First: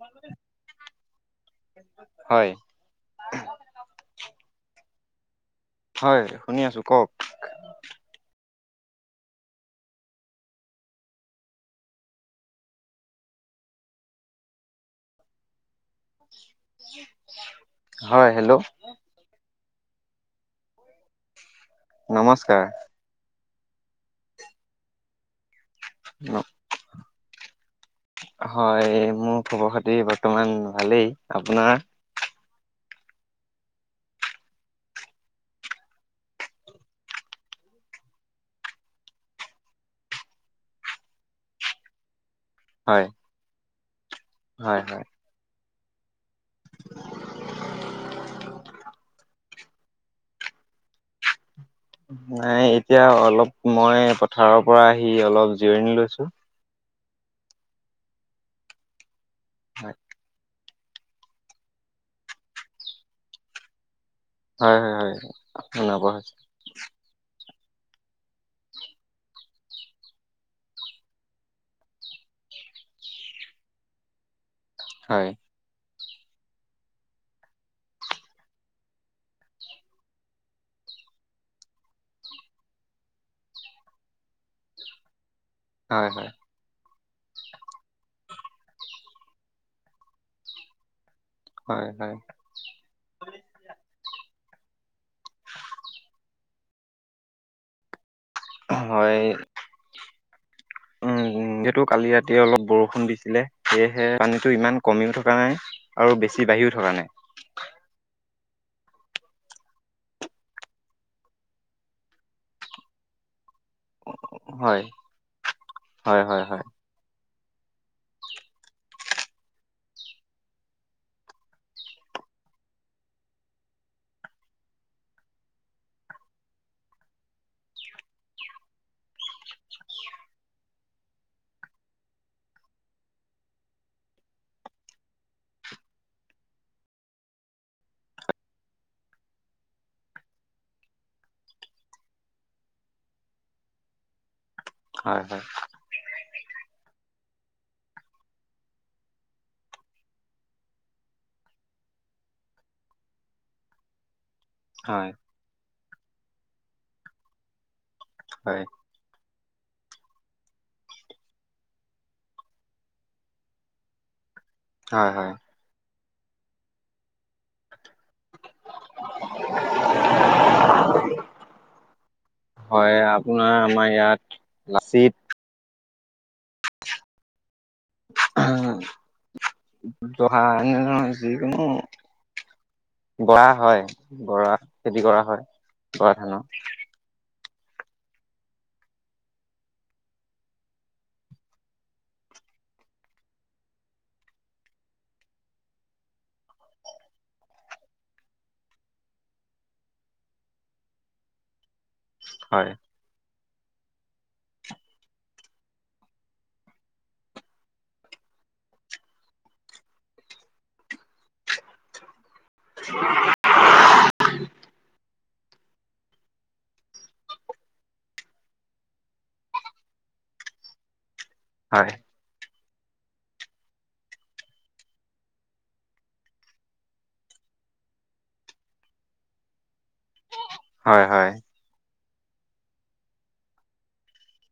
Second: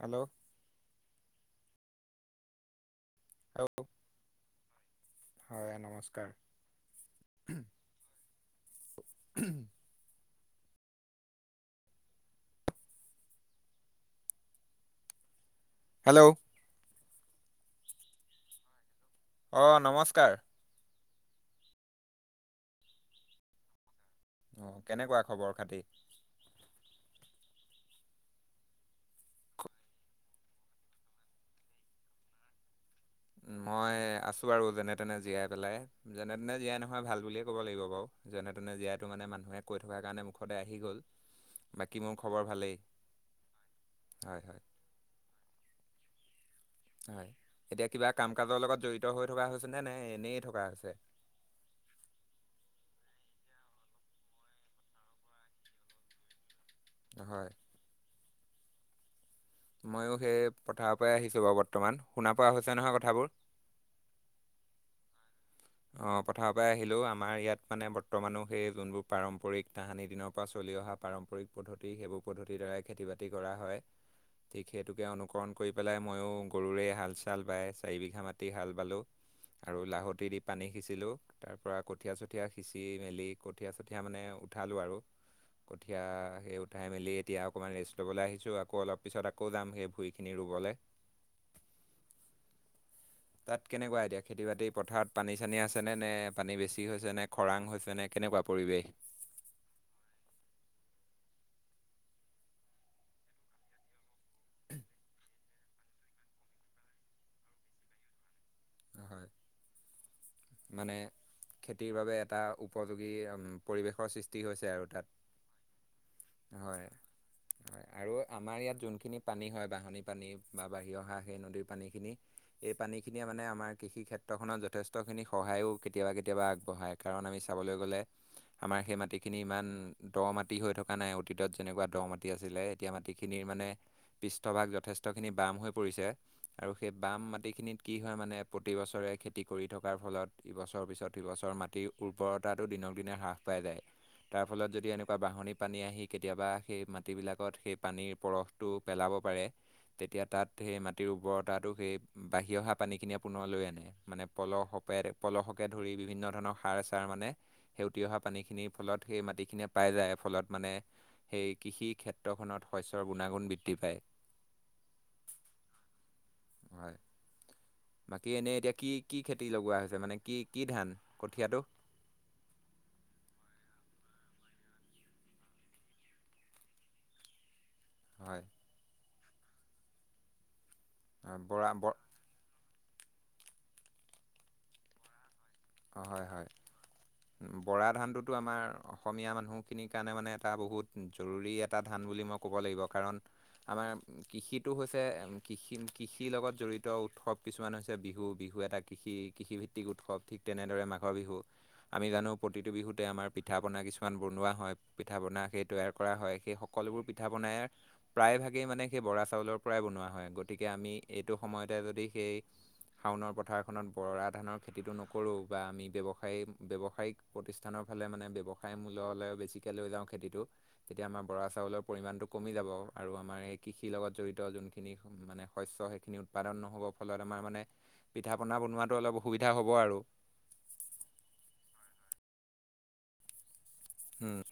Hello হয়। [unintelligible] হয়, নমস্কাৰ। শুনি আছো কওক হেল্ল'? হয়, হেল্ল'? অ', নমস্কাৰ। নমস্কাৰ। অ', কেনেকুৱা খবৰ খাতি? অ'। হয়, মোৰ খবৰ খাতি বৰ্তমান ভালেই, আপোনাৰ? মই আছোঁ বাৰু যেনে তেনে জীয়াই পেলাই, যেনে তেনে জীয়াই নহয় ভাল বুলিয়ে ক'ব লাগিব বাৰু। যেনে তেনে জীয়াইটো মানে মানুহে কৈ থকাৰ কাৰণে, মুখতে আহি গ'ল, বাকী মোৰ খবৰ ভালেই। হয়, হয়, হয়। হয়, এতিয়া কিবা কাম-কাজৰ লগত জড়িত হৈ থকা হৈছেনে, নাই এনেই থকা হৈছে? নাই এতিয়া অলপ মই পথাৰৰ পৰা আহি অলপ জিৰণি লৈছো। হয়। হয় ময়ো সেই পথাৰৰ পৰাই আহিছোঁ বাৰু বৰ্তমান, শুনা পোৱা হৈছে নহয় কথাবোৰ? হয়, হয়, হয়, হয়। অ', পথাৰ আহিলো আমাৰ ইয়াত মানে বৰ্তমানো সেই যোনবোৰ পাৰম্পৰিক তাহানি দিনৰ পৰা চলি অহা পাৰম্পৰিক পদ্ধতি সেইবোৰ পদ্ধতিৰ দ্বাৰাই খেতি বাতি কৰা হয়, ঠিক সেইটোকে হয় অনুকৰণ কৰি পেলাই ময়ো গৰুৰেই হাল-চাল বায় মি হাল বালোঁ আৰু লাহতি পানী সিচিলোঁ। তাৰ পৰাৰা কঠীয়া-চঠীয়া সিঁচি মেলি কঠীয়া-চঠীয়া মানে উঠালোঁ আৰু। কঠীয়া হয় হয় সেই উঠাই মেলি এতিয়া অকণমান ৰেষ্ট ল'বলৈ আহিছোঁ, আকৌ অলপ পিছত আকৌ যাম সেই ভূঁইখিনি ৰুবলৈ। হয়, হয়। তাত কেনেকুৱা এতিয়া খেতি বাতি পথাৰত? পানী চানী আছেনে নে পানী বেছি হৈছে নে খৰাং হৈছেনে কেনেকুৱা? পৰিৱেশ হয়। উম, যিহেটো কালি ৰাতি অলপ বৰষুণ দিছিলে। সেয়েহে পানীতটো ইমান কমিও থকা নাই, আৰু বেছি বাঢ়িও থকা নাই। হয়, মানে খেতিৰ বাবে এটা উপযোগী পৰিৱেশৰ সৃষ্টি হৈছে হয় আৰু তাত হয়। হয় আৰু আমাৰ ইয়াত যোনখিনি পানী হয়, বাঁহনী পানী বা বাহিৰ অহা সেই নদীৰ পানীখিনি। এই পানী খিনিয়ে মানে আমাৰ কৃষি ক্ষেত্ৰখনত যথেষ্টখিনি সহায়ো কেতিয়াবা, কেতিয়াবা আগবঢ়ায় কাৰণ আমি চাবলৈ গ'লে আমাৰ সেই মাটিখিনি ইমান দ মাটি হৈ থকা নাই, অতীতত যেনেকুৱা দ মাটি আছিলে। তেতিয়া মাটিখিনিৰ মানে পৃষ্ঠভাগ যথেষ্টখিনি বাম হৈ পৰিছে, আৰু সেই বাম মাটিখিনিত কি হ'য় মানে প্ৰতিবছৰে খেতি কৰি থকাৰ ফলত, এইবছৰৰ পিছত স বছৰ মাটিৰ উৰ্বৰতাটো দিনক দিনে হ্ৰাস পাই যায়, তাৰ ফলত যদি এনেকুৱা হয় হয় বাঁহৰিনি পানী আহি কেতিয়াবা সেই মাটি বিলাকত সেই পানীৰ পৰশটো পেলাব পাৰে তেতিয়া তাত সেই মাটিৰ উৰ্বৰতাটো, সেই বাঢ়ি অহা পানীখিনি পুনৰ লৈ আনে, মানে পলহকে হয় পলহকে ধৰি বিভিন্ন ধৰণৰ সাৰ চাৰ মানে সেউটি অহা হয় পানীখিনিৰ ফলত সেই মাটিখিনিয়ে পাই যায়, ফলত মানে সেই কৃষি ক্ষেত্ৰখনত শস্যৰ গুণাগুণ বৃদ্ধি পায়। হয় হয়। হয়। বাকী এনেই এতিয়া কি, কি খেতি লগোৱা হৈছে, মানে কি কি ধান, কঠীয়াটো হয় আপোনাৰ আমাৰ ইয়াত, লাচিত হয় হয় হয়, [unintelligible] যিকোনো বৰা ব বৰা হয়, বৰা, খেতি কৰা হয়। অ', বৰা হয় ধানৰ হয়। বৰা ধানটোতো আমাৰ অসমীয়া মানুহখিনিৰ কাৰণে মানে এটা বহুত জৰুৰী এটা ধান বুলি মই ক'ব লাগিব কাৰণ আমাৰ কৃষিটো হৈছে, কৃষি কৃষিৰ লগত জড়িত উৎসৱ কিছুমান হৈছে বিহু, বিহু এটা কৃষি, কৃষিভিত্তিক উৎসৱ ঠিক তেনেদৰে মাঘৰ বিহু আমি জানো হয় প্ৰতিটো বিহুত তে আমাৰ পিঠা পনা কিছুমান বনোৱা হয়, পিঠা পনা সেই তৈয়াৰ কৰা হয় সেই সকলোবোৰ পিঠা বনাই প্ৰায় ভাগেই মানে সেই বৰা চাউলৰ পৰাই বনোৱা হয়, গতিকে আমি এইটো সময়তে যদি সেই হাওঁণ পথাৰখনত বৰা ধানৰ খেতিটো নক কৰোঁ বা আমি ব্যৱসায়ী, ব্যৱসায়িক প্ৰতিষ্ঠানৰ ফালে মানে ব্যৱসায় মূল্যলৈও বেছি লৈ যাওঁ খেতিটো, তেতিয়া আমাৰ বৰা চাউলৰ হয় পৰিমাণটো কমি যাব, আৰু আমাৰ এই কৃষিৰ লগত জড়িত যোনখিনি মানে শস্য সেইখিনি উৎপাদন নহ'ব ফলত আমাৰ মানে, পিঠা পনা বনোৱাতটো অলপ অসুবিধা হ'ব আৰু। হয় হয়। উম।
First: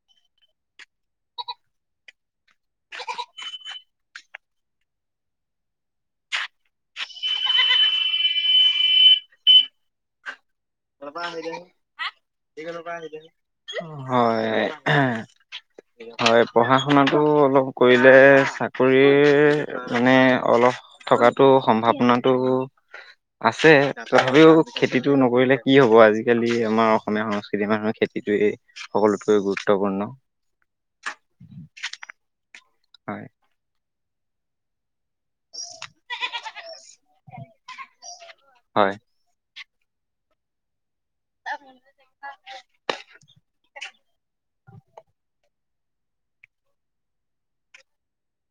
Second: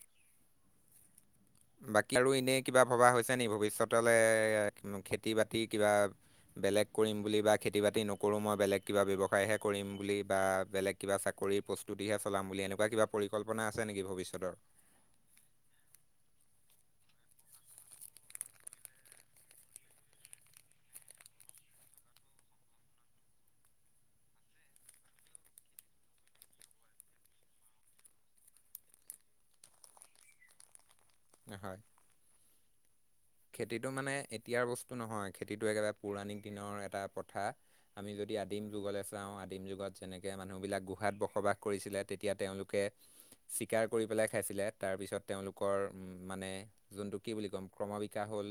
বাকী আৰু এনেই কিবা ভবা হৈছে নেকি ভৱিষ্যতলৈ খেতি বাতি কিবা বেলেগ কৰিম বুলি বা খেতি বাতি নকৰোঁ মই বেলেগ কিবা ব্যৱসায়হে কৰিম বুলি বা বেলেগ কিবা চাকৰিৰ প্ৰস্তুতিহে চলাম বুলি, এনেকুৱা কিবা পৰিকল্পনা আছে নেকি ভৱিষ্যতৰ? [unintelligible] হয়, পঢ়া শুনাতটো অলপ কৰিলে, চাকৰি মানে অলপ থকাতো সম্ভাৱনাটো আছে, তথাপিও খেতিতটো নকৰিলে কি হ'ব আজিকালি, আমাৰ অসমীয়া সংস্কৃতিৰ মানুহৰ খেতিটয়ে সকলোতকৈ গুৰুত্বপূৰ্ণ। হয়। হয়। খেতিটো মানে এতিয়াৰ বস্তু নহয়, খেতিটো একেবাৰে পৌৰাণিক দিনৰ এটা প্ৰথা আমি যদি আদিম হয় যুগলৈ চাওঁ, আদিম যুগত যেনেকৈ মানুহবিলাক গোহাত বসবাস কৰিছিলে তেতিয়া তেওঁলোকে চিকাৰ কৰি পেলাই খাইছিলে, তাৰপিছত তেওঁলোকৰ মানে যোনটো কি বুলি ক'ম ক্ৰম বিকা হ'ল,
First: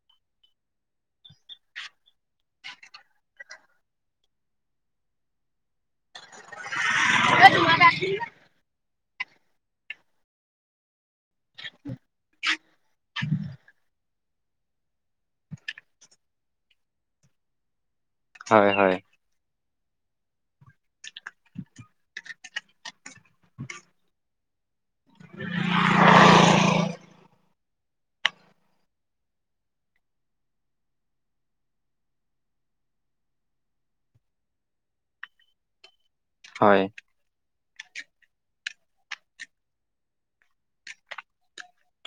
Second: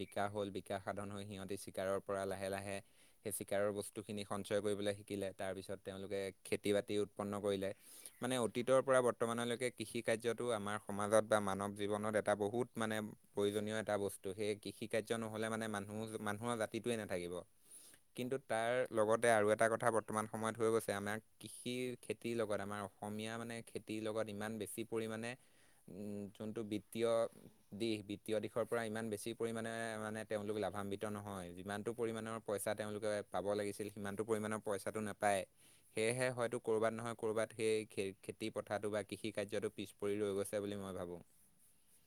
বিকাশ হ'ল। বিকাশ সাধন হৈ সিহঁতি চিকাৰৰ পৰা লাহে, লাহে সেই চিকাৰৰ বস্তুখিনি সঞ্চয় কৰিবলৈ শিকিলে। তাৰপিছত তেওঁলোকে খেতি-বাতি উৎপন্ন কৰিলে। মানে অতীতৰ পৰা বৰ্তমানলৈকে কৃষি কাৰ্যটো আমাৰ সমাজত বা মানৱ জীৱনত এটা বহুত মানে প্ৰয়োজনীয় এটা বস্তু, সেয়ে কৃষি-কাৰ্য নহ'লে মানে মানুহ, মানুহৰ জাতিটোয়ে নাথাকিব। কিন্তু, হয় তাৰ হয় লগতে আৰু এটা কথা বৰ্তমান সময়ত হৈ গৈছে, আমাৰ কৃষি খেতিৰ লগত আমাৰ অসমীয়া মানে খেতিৰ লগত ইমান বেছি পৰিমাণে উম, যোনটো বৃত্তীয় দিশ, বৃত্তীয় দিশ। শৰ, পৰা ইমান বেছি পৰিমাণে মানে তেওঁলোক লাভান্বিত নহয়, যিমানটো পৰিমাণৰ পইচা তেওঁলোকে পাব লাগিছিল, সিমানটো পৰিমাণৰ পইচাটো নাপায়, সেয়েহে হয় টো, ক'ৰবাত নহয়, ক'ৰবাত সেই খেতি প্ৰথাটো বা কৃষি- কাৰ্যটো পিছ পৰি ৰৈ গৈছে বুলি মই ভাবো।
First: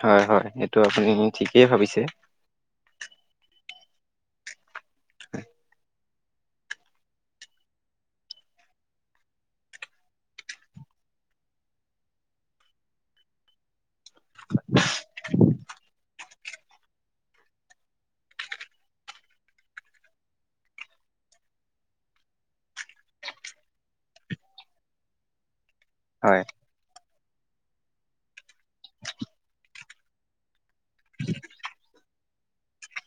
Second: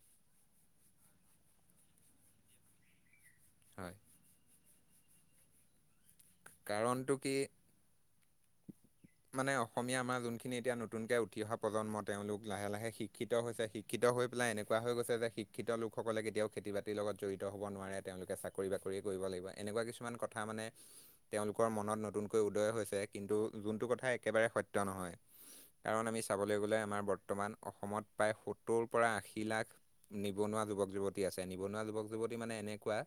হয়, হয়, সেইটো আপুনি ঠিকেই ভাবিছে। হয়। কাৰণটো কি? মানে অসমীয়া আমাৰ যোনখিনি এতিয়া নতুনকৈ উঠি অহা প্ৰজন্ম, তেওঁলোক লাহে, লাহে শিক্ষিত হৈছে, শি ক্ষিত হৈ পেলাই এনেকুৱা হৈ গৈছে যে, শিক্ষিত লোকসকলে কেতিয়াও খেতি-বাতি ৰ লগত জড়িত হ'ব নোৱাৰে। তেওঁলোকে চাকৰি-বাকৰিয়ে কৰিব লাগিব। এনেকুৱা কিছুমান কথা মানে তেওঁলোকৰ মনত নতুনকৈ উদয় হৈছে। কিন্তু, যোনটো কথা থা, একেবাৰে সত্য নহয়। কাৰণ আমি হয় চাবলৈ গ'লে আমাৰ বৰ্ত মান অসমত প্ৰায় সত্তৰ পৰা, আশী লাখ নিবনুৱা যুৱক-যুৱতী আছে। নিবনুৱা যুৱক যুৱতী মানে এনেকুৱা,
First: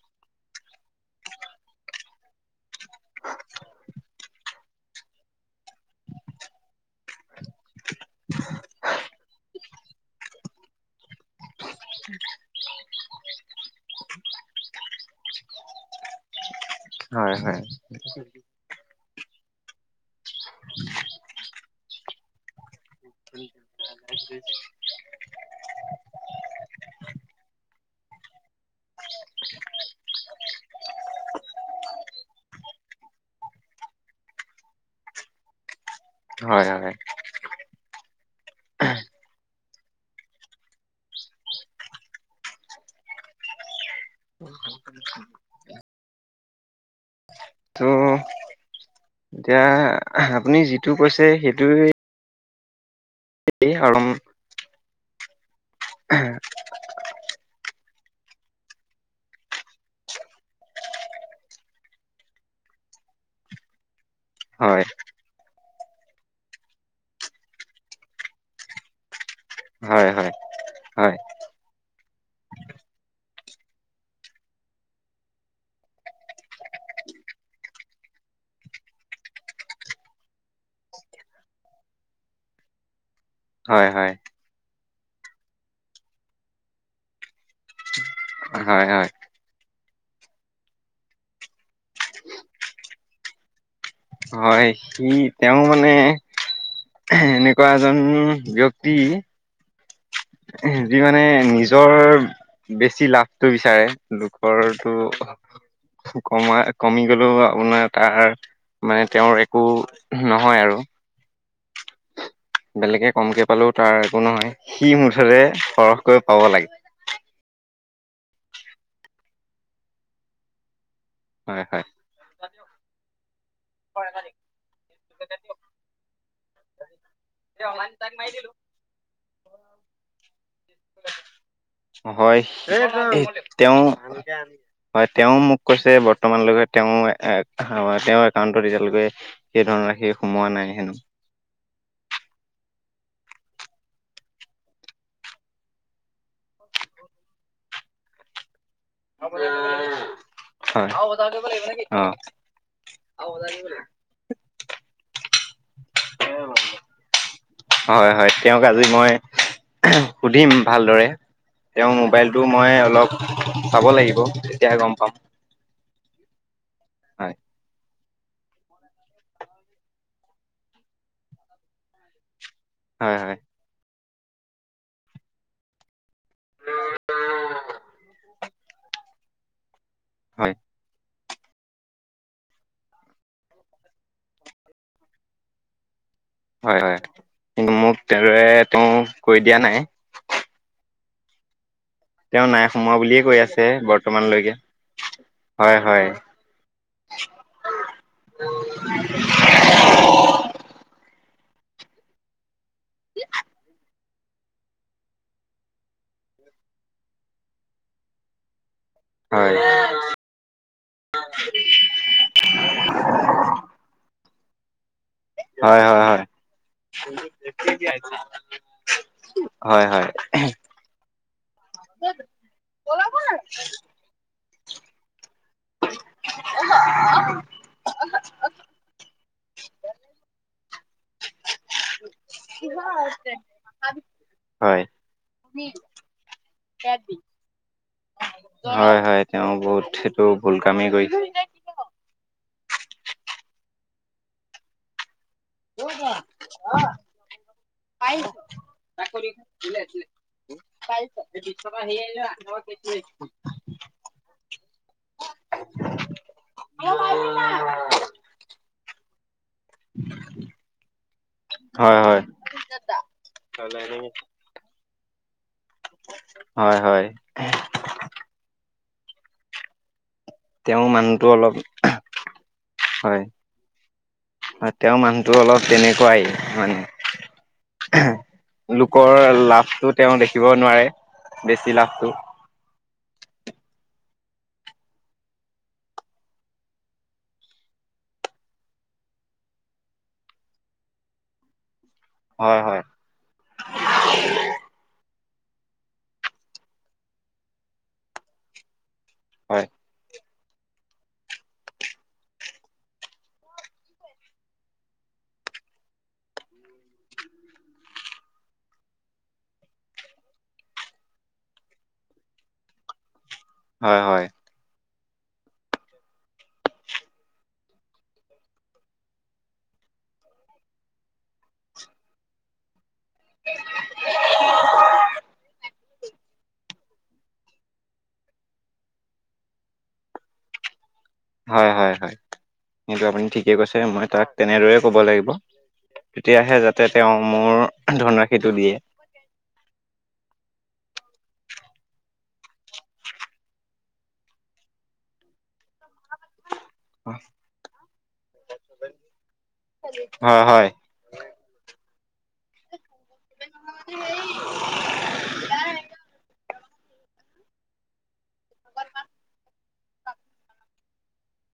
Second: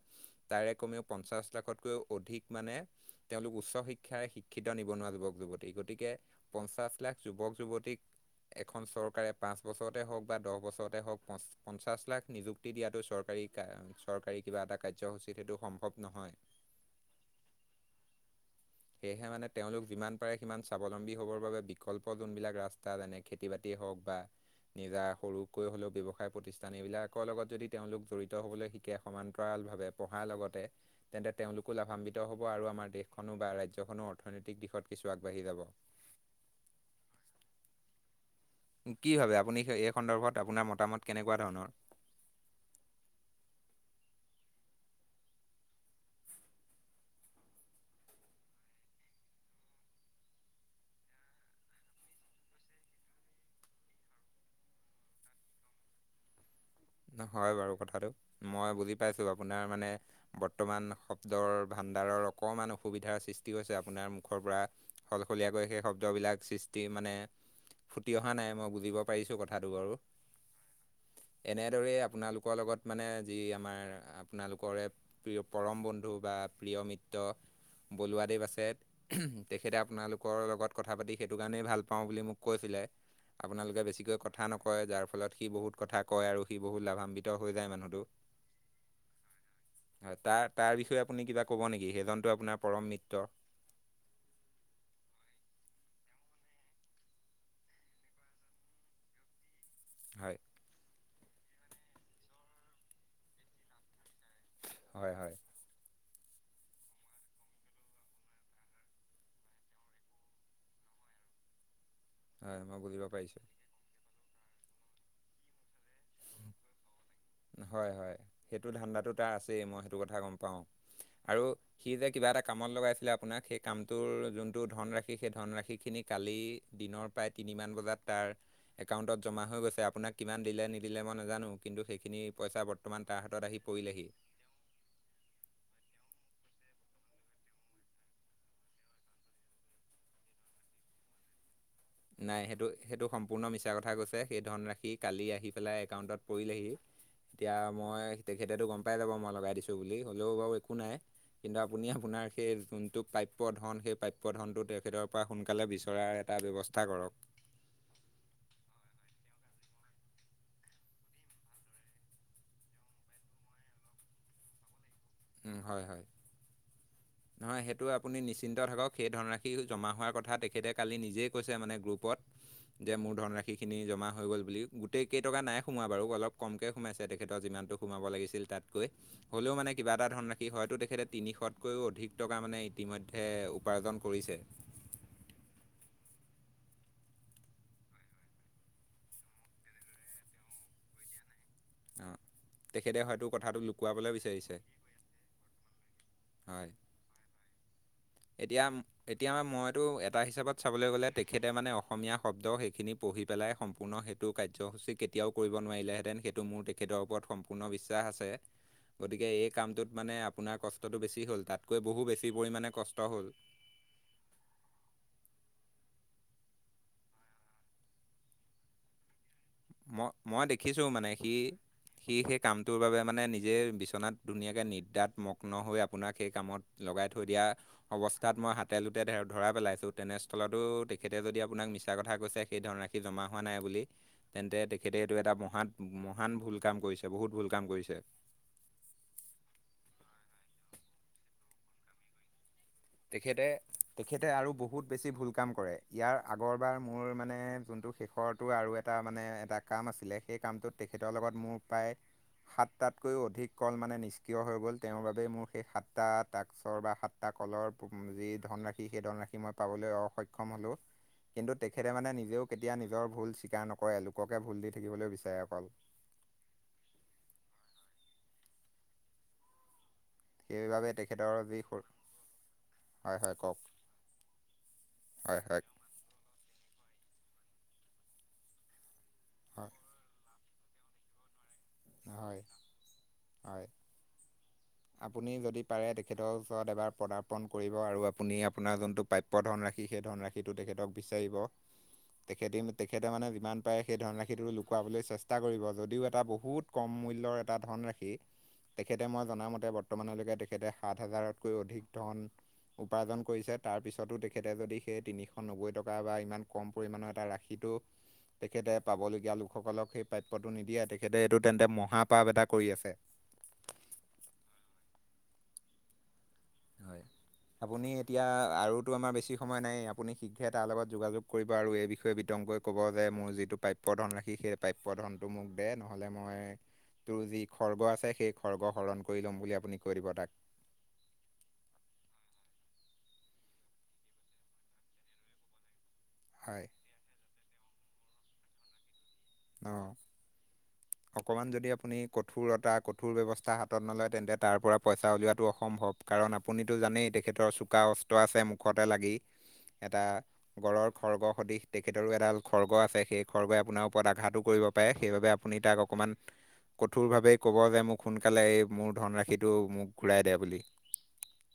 তাৰে কমেও পঞ্চাছ লাখতকৈও অধিক মানে তেওঁলোক উচ্চ শিক্ষাৰে শিক্ষিত নিবনুৱা যুৱক-যুৱ তী, গতীকে, পঞ্চাশ লাখ যুৱক-যুৱতীক এখন চৰকাৰে পাঁচবছৰতে হওঁক বা দহবছৰতে হওঁক, পঞ্চাশলাখ নিযুক্তি ক্তি, দিয়াটো চৰকাৰী, চৰকাৰী কিবা এটা কাৰ্যসূচীত সেইটো সম্ভৱ নহয়। হয়, হয়। সেয়েহে মানে তেওঁলোক যিমান পাৰে সিমান স্বাৱলম্বী হ'বৰ বাবে, বিকল্প যোনবিলাক ৰাস্তা, যেনে খেতি-বাতি হওঁক বা নিজা সৰুকৈ হ'লেও ব্যৱসায় প্ৰতিষ্ঠান, এইবিলাকৰ লগত যদি তেওঁলোক জড়িত হ'বলৈ শিকে, সমান্তৰালভাৱে পঢ়াৰ লগতে, তেন্তে তেওঁলোকো লাভান্বিত হ'ব আৰু আমাৰ দেশখনো বা ৰাজ্যখনো অৰ্থনৈতিক দিশত কিছু আগবাঢ়ি যাব। হয়, হয়। কি ভাবে? আপুনি এই সন্দৰ্ভত আপোনাৰ মতামত কেনেকুৱা ধৰণৰ? [inaudible] ত, এতিয়া, আপুনি যিটো কৈছে, সেইটোৱে এই আৰু [inaudible] নহয়, বাৰু কথাটো। মই বুজি পাইছোঁ আপোনাৰ মানে বৰ্তমান শব্দৰ ভাণ্ডাৰৰ অকণমান অসুবিধাৰ সৃষ্টি হৈছে, আপোনাৰ মুখৰ পৰা। হয় সলসলীয়াকৈ সেই শব্দবিলাক সৃষ্টি মানে ফুটি অহা নাই, মই বুজিব পাৰিছোঁ কথাটো বাৰু। হয় হয় হয় হয় এনেদৰেই আপোনালোকৰ লগত মানে যি আমাৰ আপোনালোকৰে প্ৰিয়-পৰম বন্ধু বা প্ৰিয় মিত্ৰ, বলুৱাদেৱ আছে। তেখেতে আপোনালোকৰ লগত কথা-পাতি সেইটো কাৰণেই ভালপাওঁ বুলি মোক কৈছিলে। আপোনালোকে হয় বেছিকৈ কথা নকয়, যাৰ ফলত সি বহুত কথা কয়, আৰু সি বহুত লাভান্বিত হৈ যায় মানুহটো। হয়, হয়। হয়, তাৰ, তাৰ বিষয়ে আপুনি কিবা ক'ব নেকি? সেইজনতটো আপোনাৰ পৰমমিত্ৰ। হয়, সি তেওঁ মানে এনেকুৱা এজন ব্যক্তি, হয়। যি মানে নিজৰ, বেছি লাভটো বিচাৰে। হয় হয় [unintelligible] টো কমাই কমি গলেও আপোনাৰ তাৰ, মানে তেওঁৰ একো নহয় আৰু। হয় মই বুজিব বেলেগকৈ পাৰিছোঁ কমকে পালো তাৰ একো নহয়, সি মুঠতে সৰহকৈ পাব লাগে। হয়, হয়। সেইটো ধান্দাটো তাৰ আছে মই সেই কথাটো গম পাওঁ। আৰু হয় সি যে কিবা এটা কামত লগাইছিলে আপোনাক সেই কামটোৰ যোনটো ধনৰাশি, সেই ধনৰাশি খিনি কালি দিনৰ প্ৰায় তিনি মান বজাত তাৰ একাউণ্টত জমা হৈ গৈছে আপোনাক কিমান দিলে নিদিলে মই নাজানো। কিন্তু সেই হয়, তেওঁ। [unintelligible] হয় তেওঁ মোক কৈছে বৰ্তমান লৈকে তেওঁ এ তেওঁৰ একাউণ্টত এতিয়ালৈকে সেই ধনৰাশি সোমোৱা নাই হেনো। নাই সেইটো সম্পূৰ্ণ মিছা কথা কৈছে, সেই ধনৰাশি কালি আহি পেলাই একাউণ্টত পৰিলহে। এতিয়া মই, তেখেতেটো গম পাই যাব মই লগাই দিছোঁ বুলি, হ'লেও বাৰু একো হয় নাই। কিন্তু আপুনি অ আপোনাৰ সেই যোনটো পাপ্য ধন, সেই পা প্য ধনটো তেখেতৰ পা সোনকালে বিচাৰি এটা ব্যৱস্থা কৰক। হয়, হয়। তেওঁক আজি মই সুধিম ভালদৰে। তেওঁৰ মোবাইলটো মই অলপ চাব লাগিব, তেতিয়াহে গম পাম। হম হয়, হয়। হয় নহয়, সেইটো আপুনি নিশ্চিন্ত থাকক। সেই ধনৰাশি জমা হোৱাৰ কথা তেখেতে কালি নিজেই কৈছে মানে গ্ৰুপত। যে মোৰ হয় হয় ধনৰাশি খিনি জমা হৈ গ'ল বুলি। গোটেই কেইটকা নাই সোমোৱা বাৰু, অলপ কমকে সোমাইছে তেখেতৰ যিমানটো সোমাব লাগিছিল তাতকৈ। হ'লেও মানে কিবা এটা ধনৰাশি হয় হয়তো তেখেতে তিনিশতকৈও অধিক টকা মানে ইতিমধ্যে উপাৰ্জন কৰিছে। হয়, হয়। কিন্তু মোক তেনেদৰে তেওঁ কৈ দিয়া নাই। অ। তেওঁ নাই সোমোৱা তেখেতে বুলিয়ে হয়তো কৈ কথাটো আছে লুকুৱাবলৈ বিচাৰিছে বৰ্তমানলৈকে। হয়, হয়। হয়। এতিয়া, এতিয়া মইটো এটা হিচাপত চাবলে গলে তেখেতে মানে অসমীয়া শব্দ সেই খিনি পঢ়ি পেলাই সম্পূৰ্ণ সেই টো কাৰ্যসূচী কেতিয়াও কৰিব নোৱাৰিলে হেঁতেন, সেইটোৰ মোৰ তেখেতৰ ওপৰত সম্পূৰ্ণ বিশ্বাস আছে। গতিকে, এই হয় কামটোত মানে আপোনাৰ কষ্টটো বেছি হ'ল, তাতকৈ বহু বেছি পৰিমাণে কষ্ট হ'ল। হয়, হয়, হয়। হয় মই, মই দেখিছো মানে সি সি সেই কামটোৰ বাবেই মানে নিজে বিচনাত ধুনীয়াকে নিদ্ৰাত মগ্ন হৈ আপোনাক সেই কামত, লগাই থৈ দিয়া অৱস্থাত মই হাতে লোতে ধৰা পেলাইছোঁ, তেনেস্থলতো তেখেতে যদি আপোনাক মিছা কথা কৈছে সেই ধনৰাশি জমা হোৱা নাই বুলি, তেন্তে হয় তেখেতে এটো এটা মহান মহান ভুল কাম কৰিছে বহুত ভুল কাম কৰিছে। হয়, হয়। তেওঁ বহুত সেইটো ভুল কামেই কৰিছে। তেখেতে, তেখেতে আৰু বহুত বেছি ভুল কাম কৰে। ইয়াৰ আগৰবাৰ মোৰ মানে যোনটো শেষৰটো আৰু এটা মানে এটা কাম আছিলে, সেই কামটোত তেখেতৰ লগত মোৰ প্ৰায় সাতটাতকৈও অধিক কল মানে নিষ্ক্ৰিয় হৈ গ'ল, তেওঁৰ বাবেই মোৰ সেই সাতটা টাস্কৰ হওক বা সাতটা কলৰ যি ধনৰাশি সেই ধনৰাশি মই পাবলৈ অসক্ষম হলো কিন্তু তেখেতে হয় মানে হয় নিজেও কেতিয়া নিজৰ ভুল স্বীকাৰ নকৰে লোককে ভুল দি থাকিবলৈ বিচাৰে অকল। হয়, হয়। তেওঁৰ সেইবাবে মানুহটো তেখেতৰ যি অলপ হয় হয়, হয় তেওঁৰ মানুহটো হয় হয় অলপ তেনেকুৱাই। হয় নে লোকৰ হয় লাভটো তেওঁ দেখিব নোৱাৰে। বেছি লাভ‌। হয়, হয়। আপুনি যদি পাৰে তেখেতৰ ওচৰত এবাৰ পদাৰ্পণ কৰিব আৰু আপুনি আপোনাৰ যোনটো পায় পোৱা ধনৰাশি সেই ধনৰাশিটো তেখেতক বিচাৰিব তেখে হয় হয় তেখেত তেওঁ মানে যিমান পাৰে সেই ধনৰাশিটো লুকাবলৈ চেষ্টা কৰিব যদিও এটা বহুত কম মূল্যৰ এটা ধনৰাশি। তেখেতে মই হয় জনামতে বৰ্তমানলৈকে তেখেতে সাত হাজাৰতকৈ অধিক ধন উপাৰ্জন কৰিছে তাৰপিছতো তেখেতে যদি সেই তিনিশ নব্বৈ টকা বা ইমান কম পৰিমাণৰ এটা ৰাখি [inaudible] তেখেতে পাবলগীয়া লোকসকলক সেই প্ৰাপ্যটো নিদিয়ে তেখেতে এইটো তেন্তে মহাপাপ এটা কৰি আছে। হয় হয়। হয়। আপুনি এতিয়া আৰুতো আমাৰ বেছি সময় নাই আপুনি শীঘ্ৰে তাৰ লগত যোগাযোগ কৰিব আৰু এই বিষয়ে বিতংকৈ ক'ব যে মোৰ যিটো প্ৰাপ্য ধন ৰাখি সেই প্ৰাপ্য ধনটো মোক দে ন নহ'লে মই তোৰ যি খৰ্গ আছে সেই খৰ্গ হৰণ কৰি ল'ম বুলি আপুনি কৈ দিব তাক। হয় হয় হয় সেইটো আপুনি ঠিকে কৈছে মই তাক তেনেদৰে ক'ব লাগিব। তেতিয়াহে হয় যাতে তেওঁ মোৰ ধনৰাশিটো দিয়ে। অ। অকণমান যদি আপুনি কঠোৰতা কঠোৰ ব্যৱস্থা হাতত নলয় তেন্তে তাৰ পৰা পইচা উলিওৱাটো অসম্ভৱ কাৰণ আপুনিতো জানেই তেখেতৰ চোকা অস্ত্ৰ আছে মুখতে লাগি এটা হয় হয় গড় খৰ্গ সদিশ তেখেতৰো এডাল খৰ্গ আছে সেই খৰ্গই আপোনাৰ পদ আঘাতো কৰিব পাৰে সেইবাবে আপুনি তাক অকণমান কঠোৰভাৱেই ক'ব যে মোক সোনকালে এই মোৰ ধনৰাশিটো মোক ঘূৰাই দে বুলি।